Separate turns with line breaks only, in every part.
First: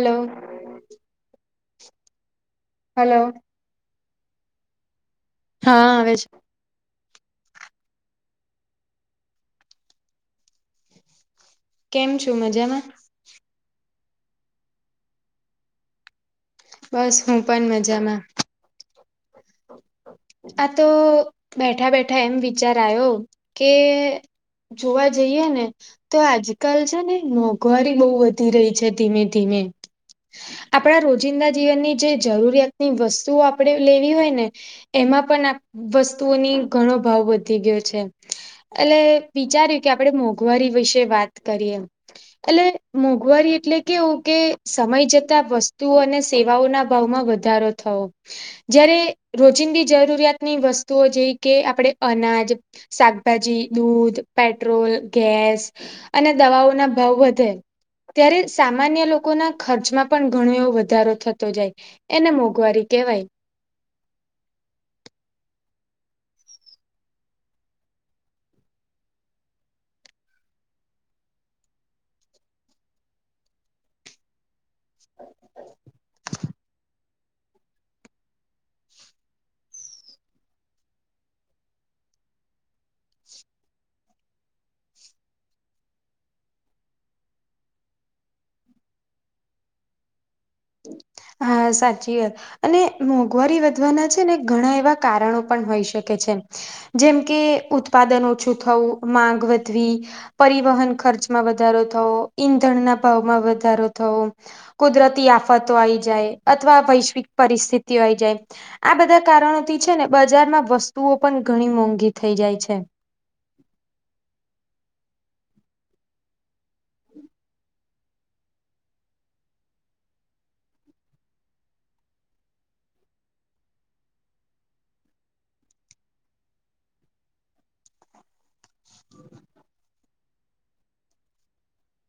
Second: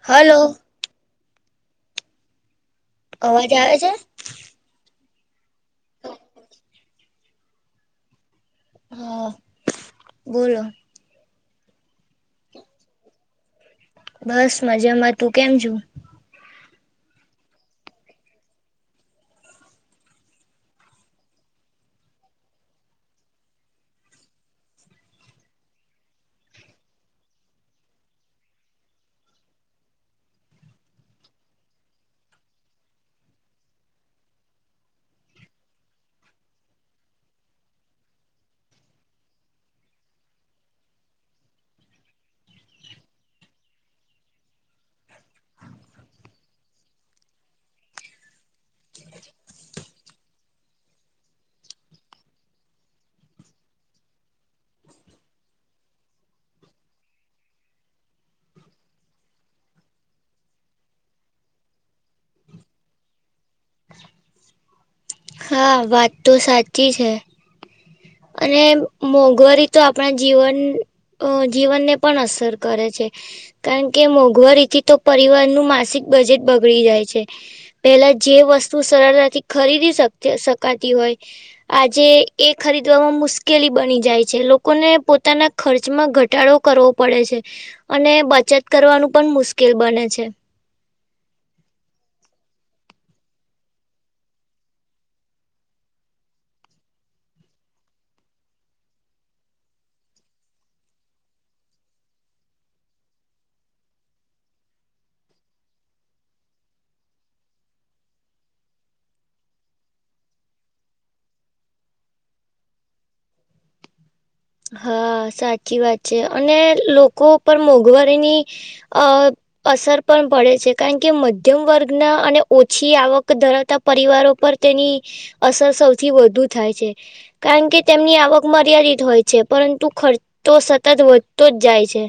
Hello!
Hello
અવાજ આવે છે?
હા, આવે છે.
[inaudible] હા, બોલો.
કેમ છો? મજામા.
બસ મજામાં. તું કેમ છુ?
બસ હું પણ મજામાં. આ તો બેઠા બેઠા એમ વિચાર આયો કે, જોવા જઈએ ને તો આજકાલ છે ને મોંઘવારી બહુ વધી રહી છે, ધીમે ધીમે આપણા રોજિંદા જીવનની જે જરૂરિયાતની વસ્તુઓ આપણે લેવી હોય ને, એમાં પણ આ વસ્તુઓની ઘણો ભાવ વધી ગયો છે, એટલે વિચાર્યું કે આપણે મોંઘવારી વિશે વાત કરીએમ એટલે મોંઘવારી એટલે કેવું કે સમય જતા વસ્તુઓ અને સેવાઓ ના ભાવમાં વધુ વધારો થવો, જ્યારે રોજિંદી જરૂરિયાતની વસ્તુઓ, જે કે આપણે અનાજ શાકભાજી, દૂધ, પેટ્રોલ, ગેસ, અને દવાઓ ના ભાવ વધે. ત્યારે સામાન્ય લોકો ના ખર્ચમાં પણ ઘણો એવો વધારો થતો જાય, એને મોંઘવારી કેવાય.
હા, વાત તો સાચી છે. અને મોંઘવારી તો આપણા જીવન અ જીવનને પણ અસર કરે છે, કારણ કે મોંઘવારીથી તો પરિવાર નું માસિક બજેટ બગડી જાય છે. પેલા જે વસ્તુ સરળતાથી ખરીદીક શકાતી હોય, આજે એ ખરીદ વામાં મુશ્કેલી બની જાય છે, લોકોને પોતાના ખર્ચમાં ઘટાડો કરવો પડે છે. અને બચત કરવાનું પણ મુશ્કેલ બને છે,
હા, સાચી વાત અને મોંઘવારી વધવાના છે ને ઘણા એવા કારણો પણ હોઈ શકે છે. જેમ કે ઉત્પાદન ઓછું થવું માંગ વધવી, પરિવહન ખર્ચમાં વધારો થવો, ઈંધણના ભાવમાં વધારો થવો, કુદરતી આફતો આવીઈ જાય, અથવા વૈશ્વિક પરિસ્થિતિ આ આવી જાય. આ બધા કારણોથી છે ને બજારમાં વસ્તુઓ પણ ઘણી મોંઘી થઈ જાય છે.
હા, સાચી વાત છે અને લોકો પરર મોંઘવારીની અ અસર પણ પડે છે, કારણ કે મધ્યમ વર્ગના અને ઓછી આવક ધરાવતા પરિવારો પર તેની અસર સૌથી વધુ થાય છે, કારણ કે તેમની આવક મર્યા છે પરંતુ ખર્ચ તો સતત વધતો જ જાય છે,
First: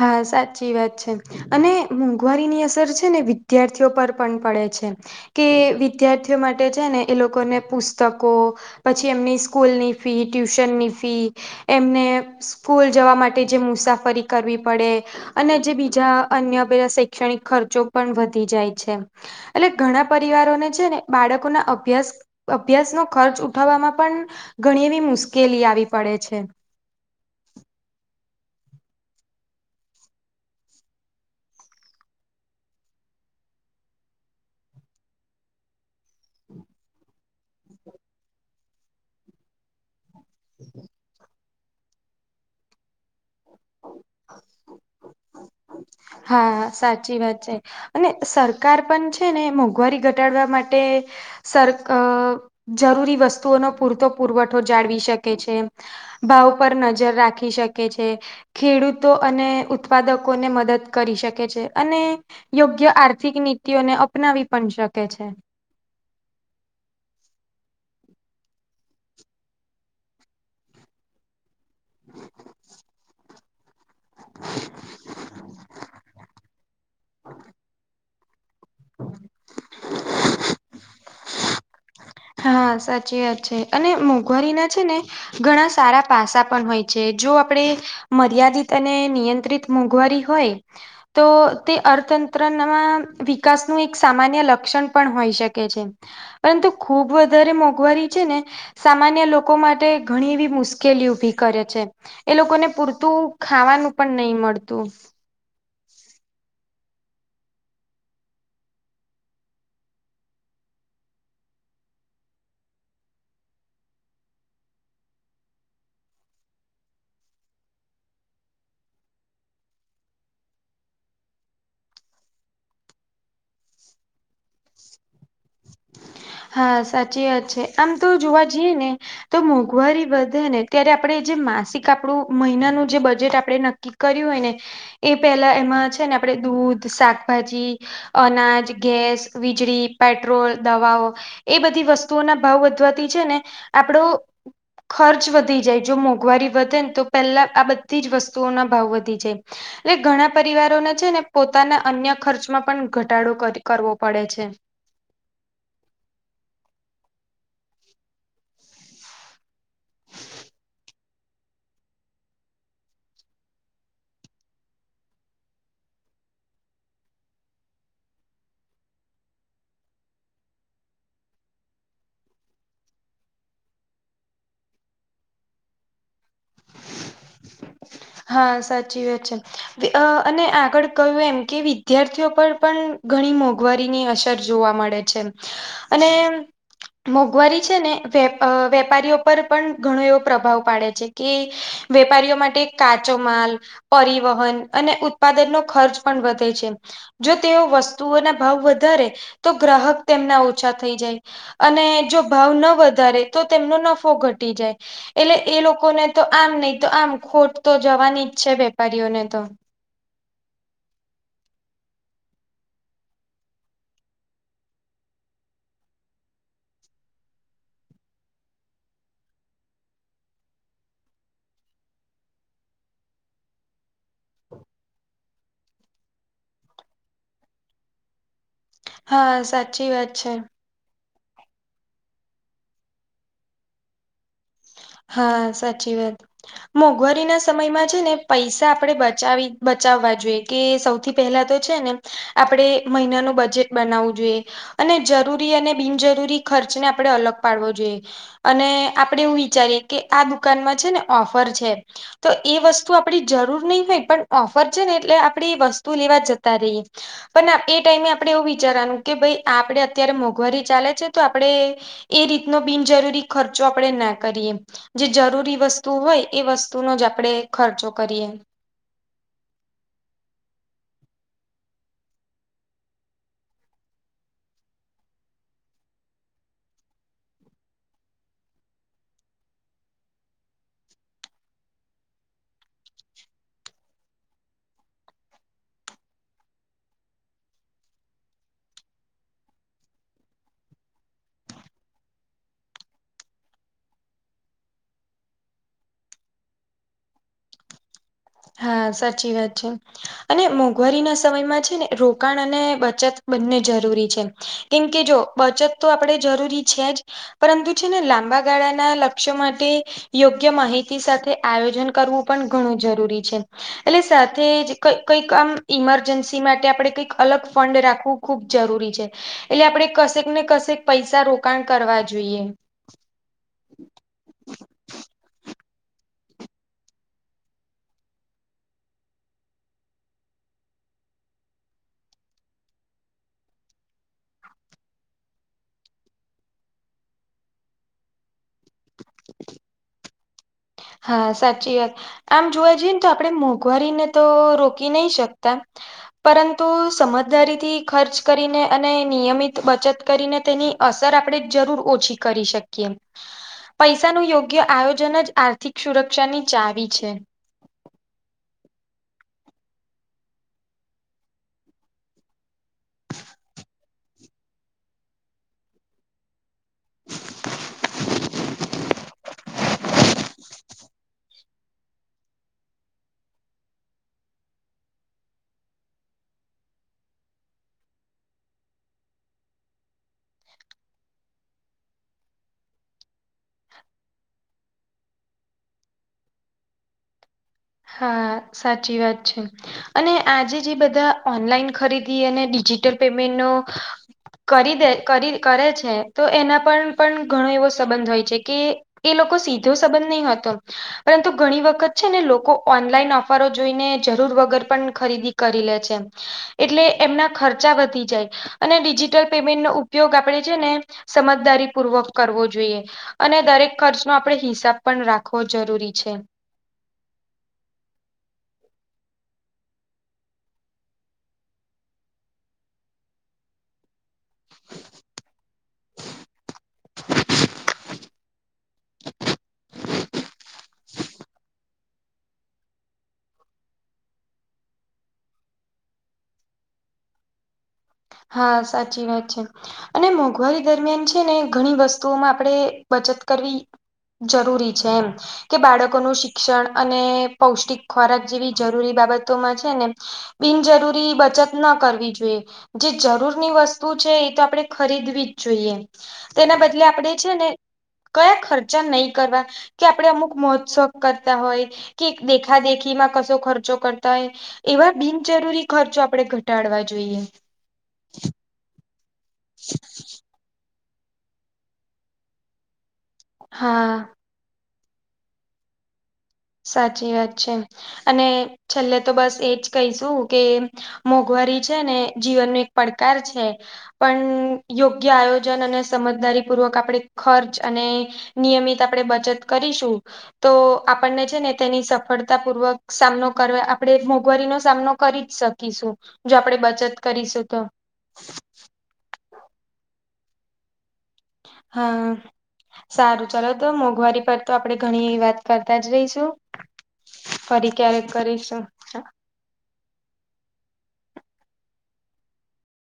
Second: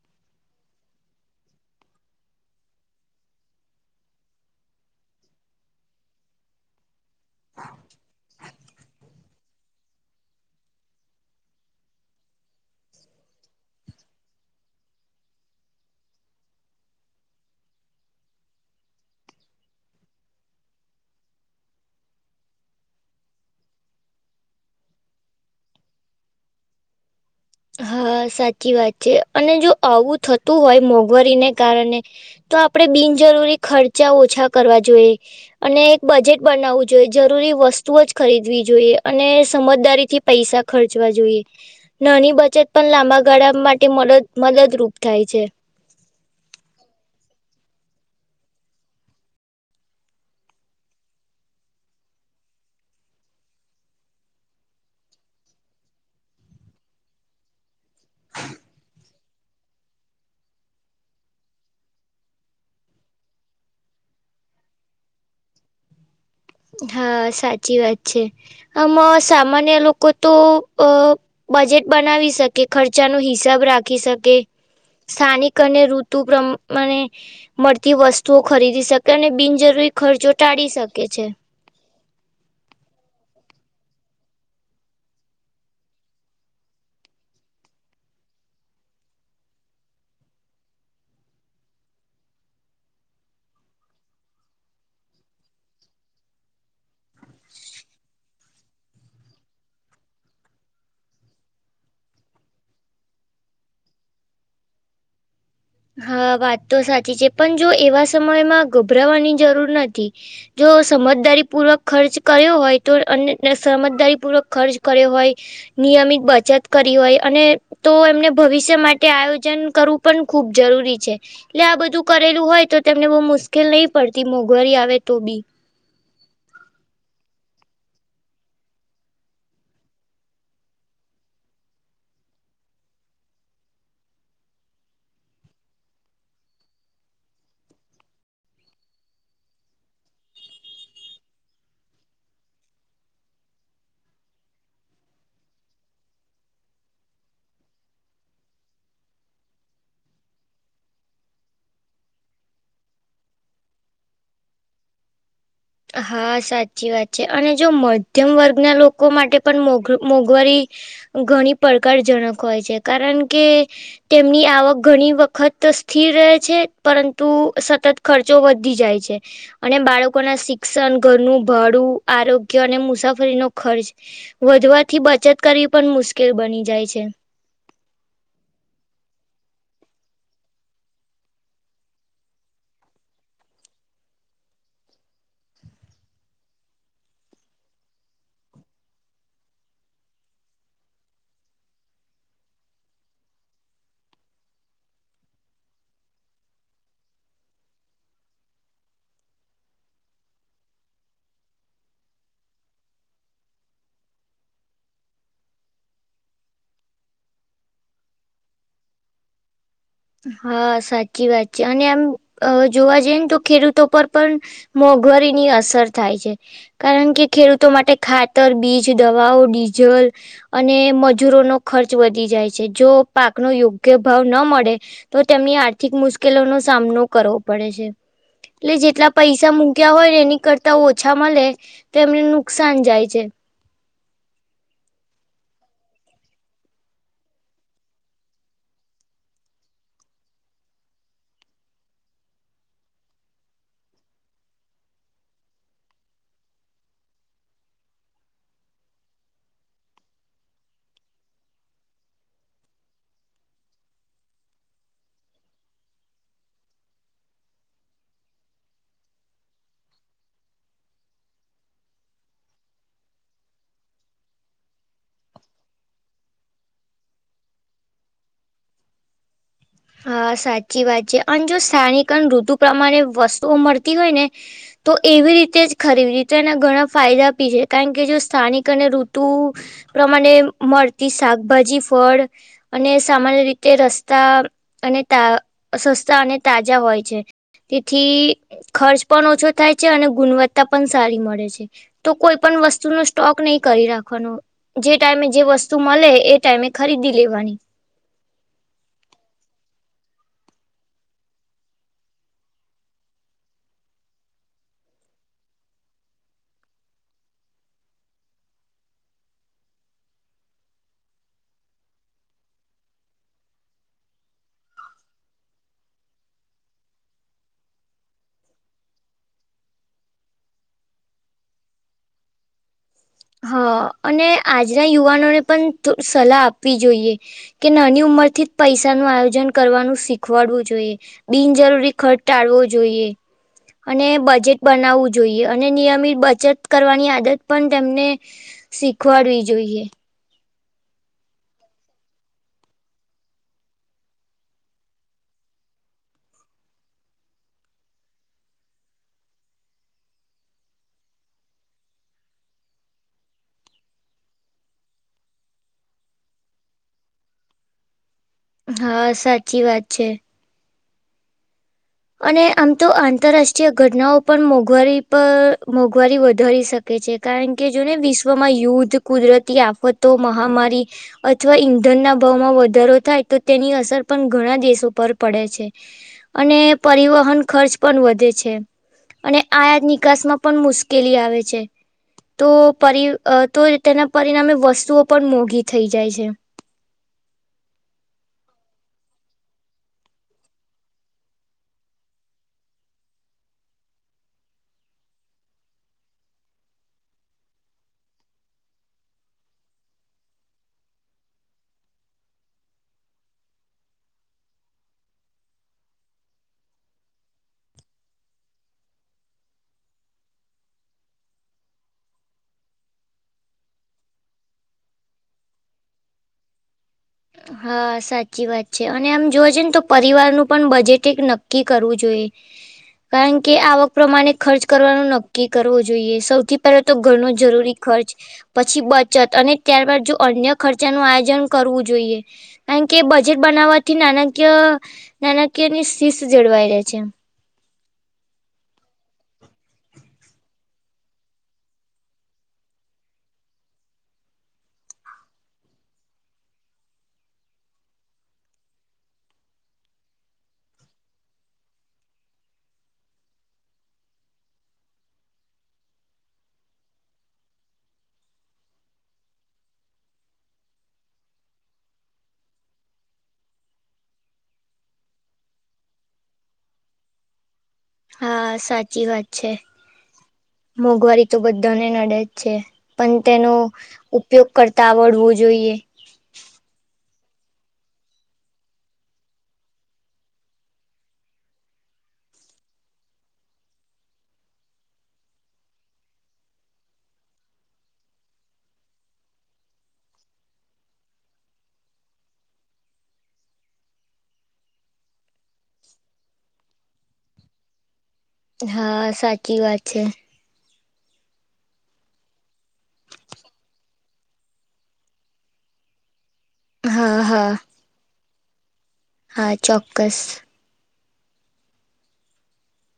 હા સાચી વાત છે. અને મોંઘવારી ની અસર છે ને વિદ્યાર્થીઓ પર પન પડે છે. કે વિદ્યાર્થીઓ માટે છે ને એ લોકોને પુસ્તકો પછી એમની સ્કૂલની ફી ટ્યુશનની ફી એમને સ્કૂલ જવા માટે જે મુસાફરી કરવી પડે અને જે બીજા અન્ય બે શૈક્ષણિક ખર્ચો પન વધી જાય છે. એટલે ઘણા પરિવારોને છે ને બાળકો ના અભ્યાસ અભ્યાસનો ખર્ચ ઉઠાવવામાં પન ઘણી એવી મુશ્કેલી આવી પડે છે.
હા સાચી વાત છે અને જો આવું થતું હોય મોંઘવારીને કારને તો આપણેે બિનજરૂરી ખર્ચા ઓછા કરવા જોઈએ. અને એક બજેટ બનાવવું જોઈએ જરૂરી વસ્તુઓ જ ખરીદવી જોઈએ અને સમજદારીથી પૈસા ખર્ચવા જોઈએ નાની બચત પન લાંબા ગાળા માટે મલદ મદદરૂપ થાય છે.
હા સાચી વાત છે. અને સરકાર પન છે ને મોંઘવારી ઘટાડવા માટે સરક જરૂરી વસ્તુઓનો પૂરતો પુરવઠો જાળવી શકે છે ભાવ પર નજર રાખી શકે છે ખેડૂતો અને ઉત્પાદકોને મદદ કરી શકે છે અને યોગ્ય આર્થિક નીતિઓને અપનાવી પન શકે છે.
હા સાચી વાત છે આમ સામાન્ય લોકો તો અ બજેટ બનાવી શકે ખર્ચા નો હિસાબ રાખી શકે સ્થાનિક અને ઋતુ પ્રમાને મળતી વસ્ત તુ ખરીદી શકે અને બિનજરૂરી ખર્ચો ટાળી શકે છે.
હા સાચી વાત છે. અને મોંઘવારી ના છે ને ઘણા સારા પાસા પન હોય છે. જો આપડે મર્યાદિત અને નિયંત્રિત મોંઘવારી હોય તો તે અર્થતંત્રનમાં વિકાસનું એક સામાન્ય લક્ષન પન હોઈ શકે છે. પરંતુ ખુબ વધારે મોંઘવારી છે ને સામાન્ય લોકો માટે ઘણી એવી મુશ્કેલી ઊભી કરે છે. એ લોકોને પૂરતું ખાવાનું પણ નઈ મળતું.
હા વાત તો સાચી છે. પન જો એવા સમયમાં ગભરાવાની જરૂર નથી. જો સમજદારીપૂર્વક ખર્ચ કર્યો હોય તો અનેને સમજદારીપૂર્વક ખર્ચ કર્યો હોય નિયમિત બચત કરી હોય અને તો એમને ભવિષ્ય માટે આયોજન કરવું પન ખૂબ જરૂરી છે. એટલે આ બધું કરેલું હોય તો તેમને બઉ મુશ્કેલ નહી પડતી મોંઘવારી આવે તો બી.
હા સાચી વાત છે. આમ તો જોવા જઈએ ને તો મોંઘવારી વધે ને ત્યારે આપડે જે માસિક આપડુ મહિનાનું જે બજેટ આપડે નક્કી કર્યું હોય ને એ પેલા એમાં છે ને આપડે દૂધ, શાકભાજી અનાજ, ગેસ, વીજળી, પેટ્રોલ દવાઓ એ બધી વસ્તુઓ ના ભાવ વધવાતી છે ને આપડો ખર્ચ વધી જાય. જો મોંઘવારી વધે ન તો પહેલા આ બધી જ વસ્તુઓના ભાવ વધી જાય. એટલે ઘણા પરિવારોને છે ને પોતાના અન્ય ખર્ચમાં પન ઘટાડો કર કરવો પડે છે.
હા સાચી વાત છે. અને જો મધ્યમ વર્ગના લોકો માટે પન મોઘ મોંઘવારી ઘણી પડકારજનક હોય છે. કારન કે તેમની આવક ઘણી વખત સ્થિર રહે છે. પરંતુ સતત ખર્ચો વધી જાય છે. અને બાળકો ના શિક ક્ષન, ઘરનું ભાડું, આરોગ્ય અને મુસાફરીનો ખર્ચ વધવાથી બચત કરવી પન મુશ્કેલ બની જાય છે.
હા સાચી વાત છે. બે અ અને આગળ કયું એમ કે વિદ્યાર્થીઓ પર પન ઘણી મોંઘવારીની અસર જોવા મળે છે. અને મોંઘવારી છે ને વેપ વેપારીઓ પર પણ ઘણો એવો પ્રભાવ પાડે છે. કે વેપારીઓ માટે કાચો માલ પરિવહન અને ઉત્પાદનનો ખર્ચ પણ વધે છે. જો તેઓ વસ્તુઓના ભાવ વધારે તો ગ્રાહક તેમના ઓછા થઈ જાય. અને જો ભાવ ન વધારે તો તેમનો નફો ઘટી જાય. એટલે એ લોકોને તો આમ નહી તો આમ ખોટ તો જવાની જ છે વેપારીઓને તો.
હા સાચી વાત છે. અને એમ જોવા જઈ ને તો ખેડૂતો પર પણ મોંઘવારીની અસર થાય છે. કારણ કે ખેડૂતો માટે ખાતર, બીજ, દવાઓ, ડીઝલ અને મજૂરોનો ખર્ચ વધી જાય છે. જો પાકનો યોગ મુખ્ય ભાવ ન મળે. તો તેમની આર્થિક મૂશ્કેલો નો સામનો કરવો પડે છે. એટલે જેટલા
હા
પૈસા
સાચી
મૂક્યા હોય
વાત
ને
છે
એની કર તા ઓછા મલે તો એમને નુકસાન જાય છે.
હા સાચી વાત. મોંઘવારી ના સમયમાં છે ને પૈસા આપણેે બચાવી બચાવવા જોઈએ. કે સૌથી પહેલા તો છે ને આપણેે મહિનાનું બજેટ બનાવવું જોઈએ. અને જરૂરી અને બિનજરૂરી ખર્ચને આપડે અલગ પાડવો જોઈએ. અને આપડે એવું જ્યારે કે આ દુકાનમાં છે ને ઓફર છે. તો એ વસ્તુ આપડી જરૂર નહી હોય પણ ઓફર છે ને એટલે આપણે એ વસ્તુ લેવા જતા રહીએ. પણ એ ટાઈમે આપડે એવું વિચારવાનું કે ભાઈ આપણે અત્યારે મોંઘવારી ચાલે છે. તો આપણે એ રીતનો બિનજરૂરી ખર્ચો આપડણે નાખ કરીએ જે જરૂરી વસ્તુ હોય એ વસ્તુનો જ આપણે ખર્ચો કરીએ
હા સાચી વાત છે અને જો સાથાનિકન ઋતુ પ્રમાણે વસ્તુઓ મળતી હોય ને તો એવી રીતે જ ખરીદી ર તો એના ઘણા ફાયદા આપી છે કારણ કે જો સ્થાનિક અને ઋતુ પ્રમાણે મળતી શાકભાજી, ફળ અને સામાન્ય રીતે રસ્તા, અને તા સસ્તા અને તાજા હોય છે. તેથી ખર્ચ પણ ઓછો થાય છે અને ગુણવત્તા પણ સારી મળે છે. તો કોઈ પણ વસ્તુનો સ્ટોક નહી કરી રાખવાનો જે ટાઈમે જે વસ્તુ મળે એ ટાઈમે ખરીદી લેવાની
હા સાચી વાત છે અને મોંઘવારી ના સમયમાં છે ને રોકાણ અને બચત બંને જરૂરી છે. કેમ કે જો બચત તો આપણે જરૂરી છે જ પરંતુ છે ને લાંબા ગાળાના લક્ષ્યો માટે યોગ્ય માહિતી સાથે આયોજન કરવું પણ ઘણું જરૂરી છે. એટલે સાથે જ ક કંઈક આમ ઈમરજન્સી માટે આપણે કંઈક અલગ ફંડ રાખવું ખૂબ જરૂરી છે. એટલે આપણેે કશેક ને કશેક પૈસા રોકાણ કરવા જોઈએ
હા અને આજના યુવાનોને પણ સલાહ આપવી જોઈએ કે નાની ઉંમરથી જ પૈસાનું આયોજન કરવાનું શીખવાડવું જોઈએ બિનજરૂરી ખર્ચ ટાળવો જોઈએ અને બજેટ બનાવવું જોઈએ અને નિયમિત બચત કરવાની આદત પણ તેમને શીખવાડવી જોઈએ
હા સાચી વાત આમ જોવા જઈએ ને તો આપણેે મોંઘવારીને તો રોકી નહી શકતા પરંતુ સમજદારીથી ખર્ચ કરીને અને નિયમિત બચત કરીને તેની અસર આપણે જરૂર ઓછી કરી શકીએ પૈસાનું યોગ્ય આયોજન જ આર્થિક સુરક્ષા ની ચાવી છે.
હા સાચી વાત છે અને આમ તો આંતરરાષ્ટ્રીય ઘટનાઓ પણ મોંઘવારી પર મોંઘવારી વધારી શકે શ છે કારણ કે જોને વિશ્વમાં યુદ્ધ કુદરતી આફતો મહામારી અથવા ઈંધનના ભાવમાં વધારો થાય તો તેની અસર પણ ઘણા દેશો પર પડે છે અને પરિવહન ખર્ચ પણ વધે છે. અને આયા નિકાસમાં પણ મુશ્કેલી આવે છે. તો પરિ તો તેના પરિણામે વસ્તુઓ પણ મોઘી થઈ જાય છે.
હા સાચી વાત છે. અને આજે જે બધા ઓનલાઈન ખરીદી અને ડિજિટલ પેમેન્ટનો કરી દે કરી કરે છે તો એના પર પણ પણ ઘણો એવો સંબંધ હોય છે કે એ લોકો સીધો સંબંધ નહી હતો પરંતુ ઘણી વખત છે ને લોકો ઓનલાઈન ઓફરો જોઈને જરૂર વગર પણ ખરીદી કરી લે છે. એટલે એમના ખર્ચા વધી જાય. અને ડિજિટલ પેમેન્ટ નો ઉપયોગ આપે છે ને સમજદારી પૂર્વક કરવો જોઈએ. અને દરેક ખર્ચ નો આપણે હિસાબ પણ રાખવો જરૂરી છે.
હા સાચી વાત છે અને આમ જોવા જઈ છે ને તો પરિવારનું પણ બજેટ એક નક્કી કરવું જોઈએ. કારણ કે આવક પ્રમાણે ખર્ચ કરવાનું નક્કી કરવો જોઈએ સૌથી પહેલો તો ઘણો જરૂરી ખર્ચ પછી બચત અને ત્યારબાદ જો અન્ય ખર્ચાનું આયોજન કરવું જોઈએ. કારણ કે બજેટ બનાવવાથી નાણાકીય નાણાકીય ની શિસ્ત જળવાઈ રહે છે.
હા સાચી વાત છે. અને મોંઘવારી દરમિયાન છે ને ઘણી વસ્તુઓમાં આપણે બચત કરવી. જરૂરી છે. કે બાળકોનું શિક્ષણ અને પૌષ્ટિક ખોરાક જેવી જરૂરી બાબતોમાં છે ને બિનજરૂરી બચત ના કરવી જોઈએ. જે જરૂરની વસ્તુ છે એ તો આપણે ખરીદવી જ જોઈએ. તેના બદલે આપણેે છે ને કયા ખર્ચા નહી કરવા કે આપણે અમુક મહોત્સવ કરતા હોય કે દેખા દેખીમાં કશો ખર્ચો કરતા હોય. એવા બિનજરૂરી ખર્ચો આપણેે ઘટાડવા જોઈએ.
હા સાચી વાત છે મોંઘવારી તો બધાને નડે જ છે. પણ તેનો
હા
ઉપયોગ કરતા આવડવો જોઈએ.
સાચી વાત છે અને છેલ્લે તો બસ એજ કહીશું કે મોંઘવારી છે ને જીવન ન એક પડકાર છે. પણ યોગ્ય આયોજન અને સમજદારી પૂર્વક આપણે ખર્ચ અને નિયમિત આપણે બચત કરીશું તો આપણને છે ને તેની સફળતા પૂર્વક સામનો કરવા આપણે મોંઘવારીનો સામનો કરી જ શકીશું. જો આપણેે બચત કરીશું તો
હા સાચી વાત છે.
હા. સારું ચાલો તો મોંઘવારી પર તો આપડે ઘણી વાત કરતા જ રહીશું.
હા હા
ફરી ક્યારેક કરીશું. હા
હા ચોક્કસ.